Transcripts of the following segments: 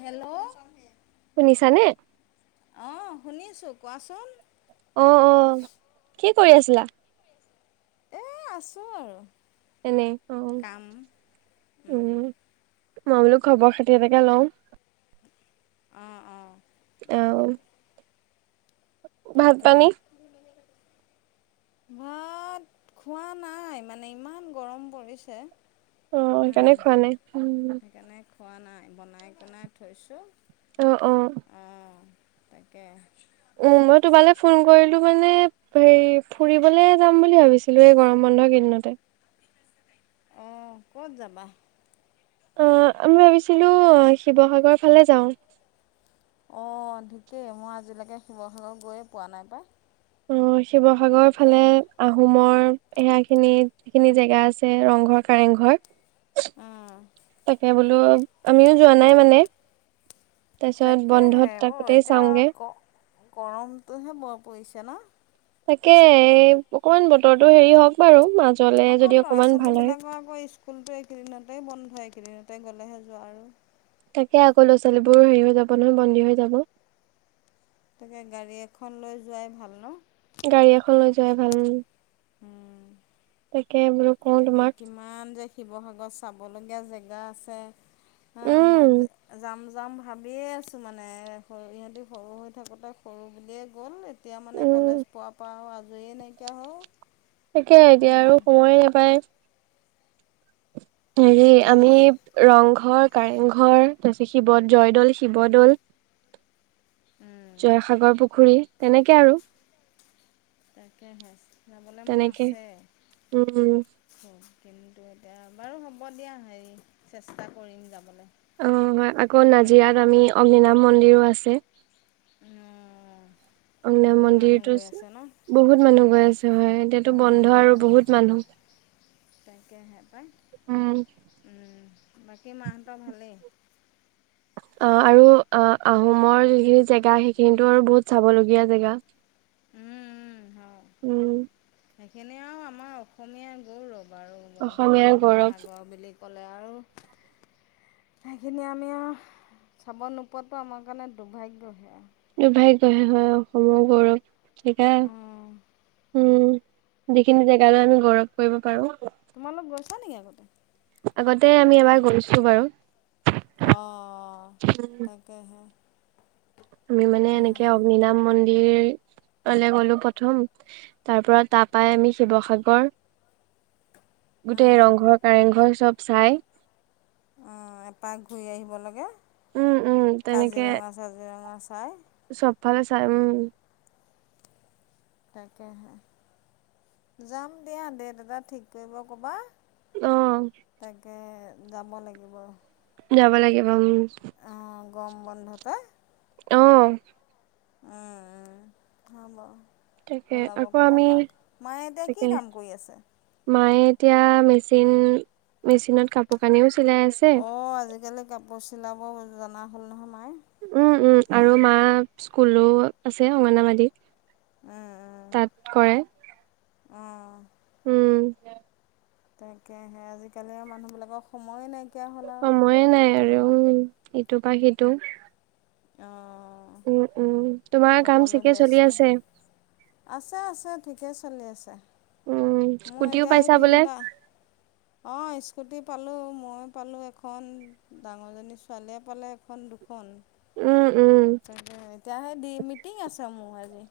Hello. শুনিছানে? অ' শুনিছোঁ কোৱাচোন। অ' অ' কি কৰি আছিলা? এ আছোঁ আৰু। এনে অ'। কাম উম মই বোলো খবৰ খাতি এটাকে লও। অ' অ'। অ'। ভাত তাকে পানী? ভাত খোৱা নাই মানে ইমান গৰম পৰিছে। অ' সেইকাৰণে খোৱা নাই, উম। থোৱা নাই বনাই কনাই থৈছোঁ অ অ। অঁ তাকে। উ মই তোমালৈ ফোন কৰিলো মানে হে ফুৰিবলে যাম বুলি ভাবিছিলো এই গৰমত। বন্ধ কিদিনতে। অহ ক'ত যাবা? অহ আমি ভাবিছিলোঁ শিৱসাগৰ ফালে যাওঁ। অঁ ঠিকে মই আজিলেকে শিৱসাগৰ গৈয়ে পোৱা নাই পাই। অ শিৱসাগৰ তাকে ফালে আহোমৰ এয়া এখিনি, যিখিনি জেগা আছে ৰংঘৰ, কাৰেংঘৰ। তাকে বোলো আমিও যোৱা নাই মানে। তাৰপিছত বন্ধত তাকেহে ব তাকোতেই এতিয়া চাওঁগে গ গৰমটোহে বৰ পৰিছে ন? তাকে অকমান বতৰটো হেৰি হওক বাৰু মা আকৌ ল'ৰা ছোৱালী বিলাকৰ আকৌ স্কুলতো এইকেইদিনতে বন্ধ এইকেইদিন তে গ'লেহে যোৱা আৰু। তাকে আকৌ ল'ৰা ছোৱালীবোৰ হেৰি হৈ যাব নহয় বন্দী হৈ যাব। তাকে গাড়ী এখন লৈ যোৱাই ভাল ন? গাড়ী এখন লৈ যোৱাই ভাল। উম। তাকে বোলো কওঁ তোমাক। শিৱসাগৰ চাবলগীয়া জেগা আছে। হা মই উম যাম যাম ভাবিয়ে আছোঁ মানে ইহঁতি সৰু হৈ থাকোঁতে সৰু বুলিয়েই গ'ল। তেতিয়া মানে কলেজ উম পোৱা পা অ আজৰিয়ে নাইকিয়া হ'। তাকে এতিয়া আৰু সময়ে নাপায়। হেৰি আমি তাকেহে ৰংঘৰ। কাৰেংঘৰ তাৰপিছত শিৱ জয়দৌল, শিৱদ'ল। জয়সাগৰ পুখুৰী তেনেকে আৰু। তাকেহে যাবলে মন তেনেকে আছে। উম উম। খ। কিন্তু এতিয়া বাৰু হ'ব দিয়া হেৰি চেষ্টা কৰিম যাবলে। অ হয় আকৌ নাজিৰাত আমি অম্নিনা মন্দিৰো আছে। উম। অম্নান মন্দিৰটো ন চোৱা। বহুত মানুহ গৈ আছে হয় এতিয়াতো বন্ধ আৰু বহুত মানুহ। তাকেহে পাই। উম উম। বাকী মাহঁতৰ ভালে। অ আৰু অ আহোমৰ যিখিনি জেগা সেইখিনিতো আৰু বহুত চাবলগীয়া জেগা। উম। সেনে আৱ আমাৰ অসমীয়া গৌৰৱ আৰু অসমীয়াৰ গৌৰৱ শিৱসাগৰ বেলেগ। কলে আৰু। সেইখিনি আমি আৰু চাব নোপোৱাটো আমাৰ কাৰণে দুভাগ্যহে। দুভাগ্যহে হয় অ অসমৰ গৌৰৱ সিকা। উম যিখিনি জেগালৈ আমি গৌৰৱ কৰিব পাৰো। ত নেকি আগতে? আগতে আমি এবাৰ গৈছো বাৰু। অহ তাকেহে। আমি মানে এনেকে অগ্নি নাম মন্দিৰ। লে গলো প্ৰথম। তাৰ পৰা তাপাই আমি শিৱসাগৰ। গোটেই অ', ৰংঘৰ, কাৰেংঘৰ চব চাই। অ এপাক ঘূৰি আহিব লাগে। উম উম তেনেকে কাজিৰঙা চাজিৰঙা চাই। ফালেচাই উম। যাম দিয়া ডেট এটা ঠিক কৰিব কবা। অ তাকে যাব লাগিব। যাব লাগিব উম। অ গৰম বন্ধতে। অঁ উম উম হ ব। তাকে ওলাব আকৌ ক'বা আমি মাক মায়ে এতিয়া কি তাকে কাম কৰি আছে। মায়ে এতিয়া মেচিন মেচিনত কাপোৰ কানিও চিলাই আছে। অঁ আজিকালি কাপোৰ চিলাব জনা হ'ল নহয় মাই। উম উম আৰু মা স্কুলো আছে অগনামাদী। তাত কৰে। অ। উম। তাককেহে আজিকালি মানুহ বিলাকৰ সময়ে নাই। সময়ে নাই আৰু ইটো পা সিটো। অ। উম উম। তোমাৰ কাম সকলো ঠিকে চলি ব্যস্ত আছে আছে আছে ঠিকে চলি আছে। উম মোৰ স্কুটিও এতিয়াই পাইছা বোলে তিনিটা অ। স্কুটি পালোঁ মই পালোঁ এখন ডাঙৰজনী ছোৱালীয়ে পালে এখন দুখন। উম। উম আহ দি মিটিং আছ মোৰ আজি।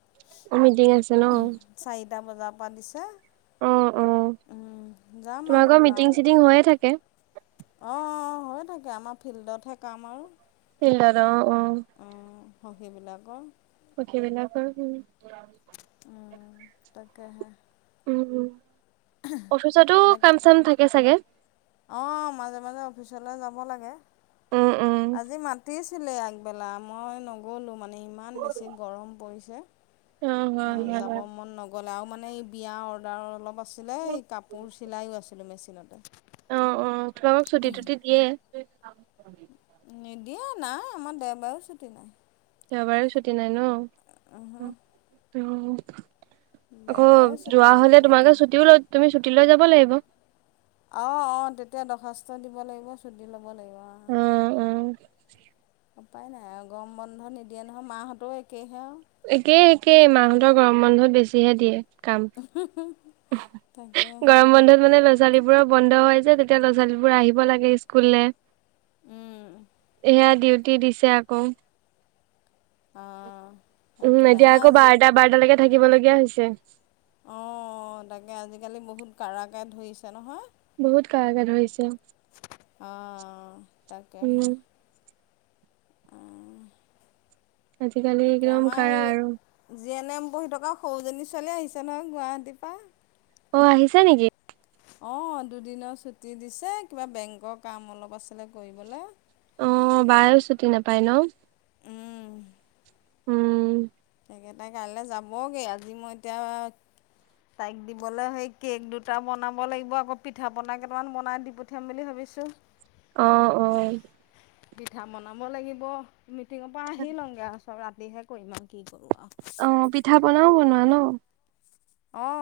মিটিং আছে ন। এটা বজাপা দিছে। অ অ উম যাম তোমালোকৰ মিটিং চিটিং হৈয়ে থাকে। অ হৈয়ে থাকে। আমাৰ ফিল্ডতহে কাম আৰু ফিল্ডত অঁ অঁহ। উম, সখীবিলাকৰ সখীবিলাকৰ উম। উম তাকে হে। উম, অফিচটো কাম চাম থাকে চাগে? অ মাজে মাজে অফিচলে যাব লাগে। উম উম আজি মাতিছিলে আগবেলা মই নগ'লো মানে ইমান বেছি গৰম পৰিছে। অহ হয় হয় হয়। গ'লে আৰু মানে এই বিয়া অৰ্ডাৰ অলপ আছিলে এই কাপোৰ চিলাইয়ো আছিলোঁ মেচিনতে অ অ তোমালোকক ছুটি তুটি দিয়ে। নিদিয়ে নাই আমাৰ দেওবাৰেও ছুটি নাই। দেওবাৰেও ছুটি নাই ন। উহু। অহ, আকৌ ছুটি যোৱা নাই হ'লে মিটিং তোমালোকে ছুটিও লৈ তুমি ছুটি লৈ যাব লাগিব। অ অ তেতিয়া দৰ্খাস্ত দিব লাগিব ছুটি ল'ব লাগিব। অঁ উম উম। উপায় নাই আৰু গৰম বন্ধ নিদিয়ে নহয় মাহঁতও একেহে আৱ। একেই একেই মাহঁতৰ গৰম বন্ধত বেছিহে দিয়ে। কাম। উমহ, তাকেহে গৰম বন্ধত মানে ল'ৰা ছোৱালী বোৰ বন্ধ হয় যে তেতিয়া ল'ৰা ছোৱালীবোৰে আহিব লাগে স্কুললে। উম, এয়া ডিউটি দিছে আকৌ। অহ। উম এতিয়া আকৌ বাৰটা বাৰটালেকে থাকিব লগীয়া হৈছে। অঁ তাকে আজিকালি বহুত কাৰাকে ধৰিছে নহয়। বহুত কাৰাকে ধৰিছে। অহ উম, তাকেহে। অঁ আজিকালি তাকে একদম আমাৰ এই কাৰা আৰু জি এন এম পঢ়ি থকা সৰুজনী ছোৱালী আহিছে নহয় গুৱাহাটীৰ পৰা অঁ আহিছা নেকি? অঁ দুদিনৰ ছুটি দিছে কিবা বেংকৰ কাম অলপ আছিলে কৰিবলে। অঁ বায়ো ছুটি নেপায় ন। উম উম। সেইকেইটাই কাইলে যাবগে আজি মই এতিয়া তাইক দিবলে সেই কেক দুটা বনাব লাগিব আকৌ পিঠা পনা কেইটামান বনাই দি পঠিয়াম বুলি ভাবি বিছোঁ। অহ অহ। পিঠা বনাব লাগিব। মিটিঙৰ পৰা আহি লংগে আৱ চব ৰাতিহে কৰিম আৱ কি কৰোঁ আৱ। অঁ পিঠা পনাও বনোৱা ন অঁ।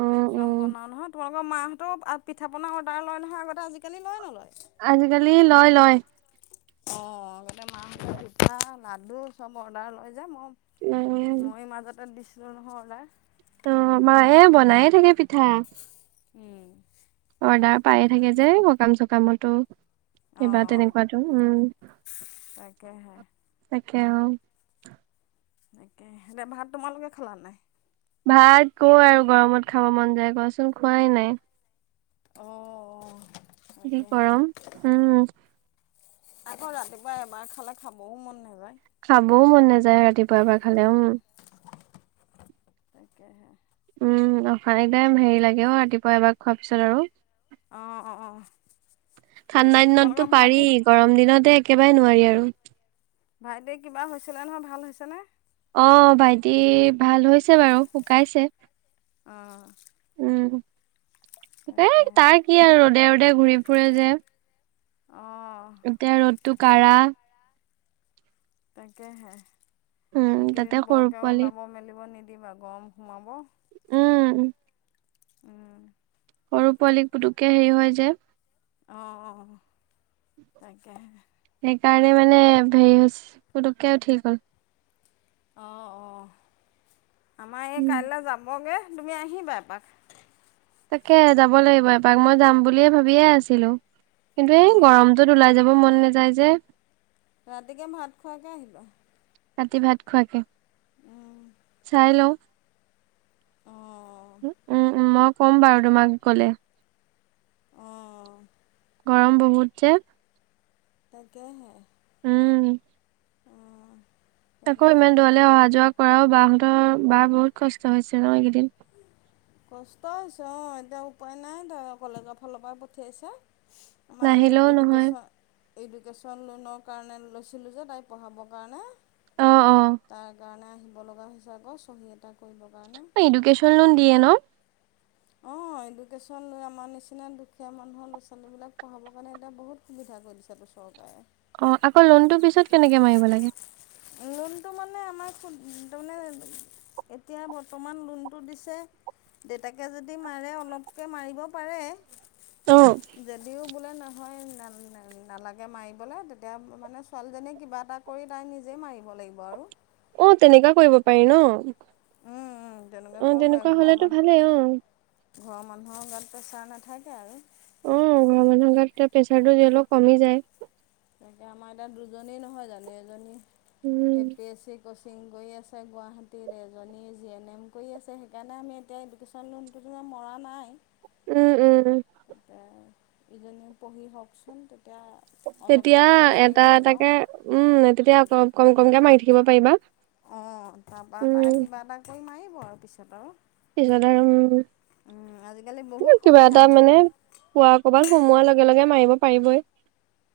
অ অ চব বনাও নহয় তোমালোকৰ মাহঁতেও আ পিঠা পনা অৰ্ডাৰ লয় নহয় আগতে আজিকালি লয় নলয়। আজিকালি লয় লয়। অঁ আগতে মাহঁতে পিঠা লাডু চব অৰ্ডাৰ লয় যে মই উম মই মাজতে দিছিলোঁ নহয় অৰ্ডাৰ। অঁ মায়ে বনায়ে থাকে পিঠা। উম অৰ্ডাৰ পায়ে থাকে যে সকাম চকামতো কিবা অ', তেনেকুৱাতো উম তাকেহে তাকে অ তাকে স ভাত তোমালোকে খালা নাই ভাত কওঁ আৰু গৰমত খাব মন যায় কোৱাচোন খোৱাই নাই অঁ অঁ। যি গৰম উম আকৌ ৰাতিপুৱা এবাৰ খালে খাবও মন নাযায় খাবও মন নাযায় ৰাতিপুৱাৰ এবাৰ খালে উম তাকেহে উম অফাৰেটাইম হেৰি লাগে অ ৰাতিপুৱা এবাৰ খোৱাৰ পিছত আৰু অঁ অঁ অঁ ঠাণ্ডা দিনততো পাৰি গৰম দিনতে একেবাৰে নোৱাৰি আৰু ভাইটি কিবা হৈছে নহয় ভাল হৈছেনে অঁ ভাইটি ভাল হৈছে বাৰু শুকাইছে অঁ উম। তাকে তাৰ কি আৰু ৰ'দে ৰ'দে ঘূৰি ফুৰে যে অঁ টো কাৰা তাকেহে উম, তাতে এইকেইদিন সৰু বৰকে পোৱালি ওলাব মেলিব নিদ দিবা গৰম সোমাব উম উম সৰু পোৱালি পুটোকে হেৰি হয় যে অঁ তাকে সেইকাৰণে মানে হেৰি পুতুককে উঠি গল অঁ অঁ আমাৰ এই উম, কাইলৈ যাবগৈ তুমি আহিবা এপাক তাকে যাব লাগিব এপাক মই যাম বুলিয়ে ভাবিয়ে আছিলো কিন্তু এই অঁ গৰমটোত ওলাই যাব মোৰ মন নাযায় যে ৰাতিকে ভাত খোৱাকে আহিবা। ৰাতি ভাত খোৱাকে, উম চাই লওঁ। অ' উম' মই কম বাৰু তোমাক গ'লে। অঁ গৰম বহুত যে। তাকেহে। উম' অঁ আকৌ তাকে ইমান দূৰলৈ অহা যোৱা কৰাও, বাহঁতৰ বাৰ বহুত কষ্ট হৈছে ন এইকেইদিন? কষ্ট হৈছে অ' এতিয়া উপায় নাই ধৰা কলেজৰ ফালৰ পৰা পঠিয়াইছে। মাইল নাহিলেও নহয় ইডুকেশ্যন এডুকেশ্যন লোনৰ কাৰণে লৈছিলোঁ যে তাই পঢ়াবৰ কাৰণে। অ অ তাৰ কাৰণে আহিব লগা হৈছে আকৌ, চহী এটা কৰিব কাৰণে এডুকেশ্যন লোন দিয়ে ন! [inaudible] অ এডুকেশ্যন আমাৰ নিচিনা দুখীয়া মানুহৰ ল'ৰা ছোৱালী বিলাক পঢ়াব কাৰণে এতি এতিয়া সুবিধা দিছে ত চকায়ে। অ' আকৌ লোনটো পিছত কেনেকে মাৰিব লাগে? এ আমাৰ তাৰমানে এতিয়া বৰ্তমান লোনটো দিছে দেউতাকে যদি মাৰে অলপকে মাৰিব পাৰে, অ যদিও বোলে নালাগে মাৰিবলে, তেতিয়া মানে ছোৱালীজনীয়ে কিবা এটা কৰি তাই নি যে মাৰিব লাগিব আৰু্ অ তেনেকুৱা কৰিব পাৰি ন? উম উম' তেনেকুৱা অ কৰিব পাৰে, ঘৰৰ হলেতো ভালেই অ মানুহ ঘৰৰ মানুহৰ গাত প্ৰেচাৰ নাথাকে আৰু। অ ঘৰৰ মানুহ গাত প্ৰেছাৰটো অলপ কমি যায়। তাকে আমাৰ এতিয়া দুজনী নহয় জানো এজনী এ উম পি এছ চি কোচিং কৰি আছে গুৱাহাটীত এজনী জি এন এম কৰি আছে, সেইকাৰণে আমি এতিয়া এডুকেশ্যন লোনটো পোৰা মৰা নাই উম উম' তেতিয়া ইজনী পঢ়ি হওকচোন তেতিয়া অলপ তেতিয়া অলপকৈ মাৰি এটা থাকিম আৰু এটাকে উম তেতিয়া অ কম কমকে মাৰি থাকিব পাৰিবা। অঁ তাৰপা উম পাই কিবা এটা কৰি মাৰিব আৰু পিছত আৰু। পিছত আৰু উম, আজিকালি বহুত উম' কিবা সুবিধা এটা হ'ল। মানে পোৱা কবাত সুমোৱাৰ লগে লগে মাৰিব পাৰিবই।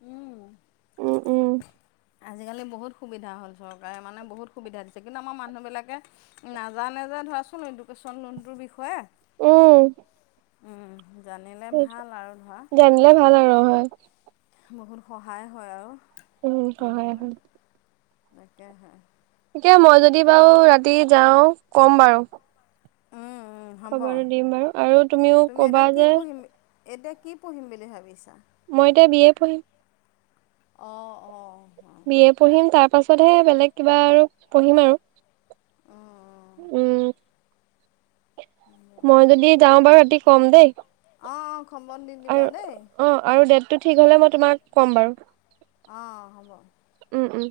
উম' উম উম' আজিকালি বহুত সুবিধা হ'ল, চৰকাৰে মানে বহুত সুবিধা দিছে, কিন্তু আমাৰ মানুহবিলাকে নাজানে যে ধৰ চোন এডুকেশ্যন লোনটোৰ বিষয়ে উম' উম' জানিলে সেইটো, ভাল আৰু ধৰা জানিলে ভাল আৰু নহয় বহুত সহায় হয় আৰু। উ হয় হয় মানুহৰ হয়। তাকেহে এ মই যদি বাৰু ৰাতি যাওঁ কম বাৰু। উম, উম হ'ব খবৰটো দিম বাৰু, আৰু তুমিও তুমি এতিয়া কবা কি যে পঢ়িম এতিয়া কি পঢ়িম বুলি ভাবিছা? মই এতিয়া বি এ পঢ়িম। অ অ' বি এ পঢ়িম, তাৰ পাছতহে বেলেগ কিবা আৰু পঢ়িম অঁ, আৰু। অঁ উ হ'ব। মই যদি যাওঁ বাৰু ৰাতি কম দেই। অহ খবৰ দি আৰু দিবা দেই। অ', আৰু ডেটটো ঠিক হ'লে মই তোমাক ক'ম বাৰু। অ হ'ব উম উম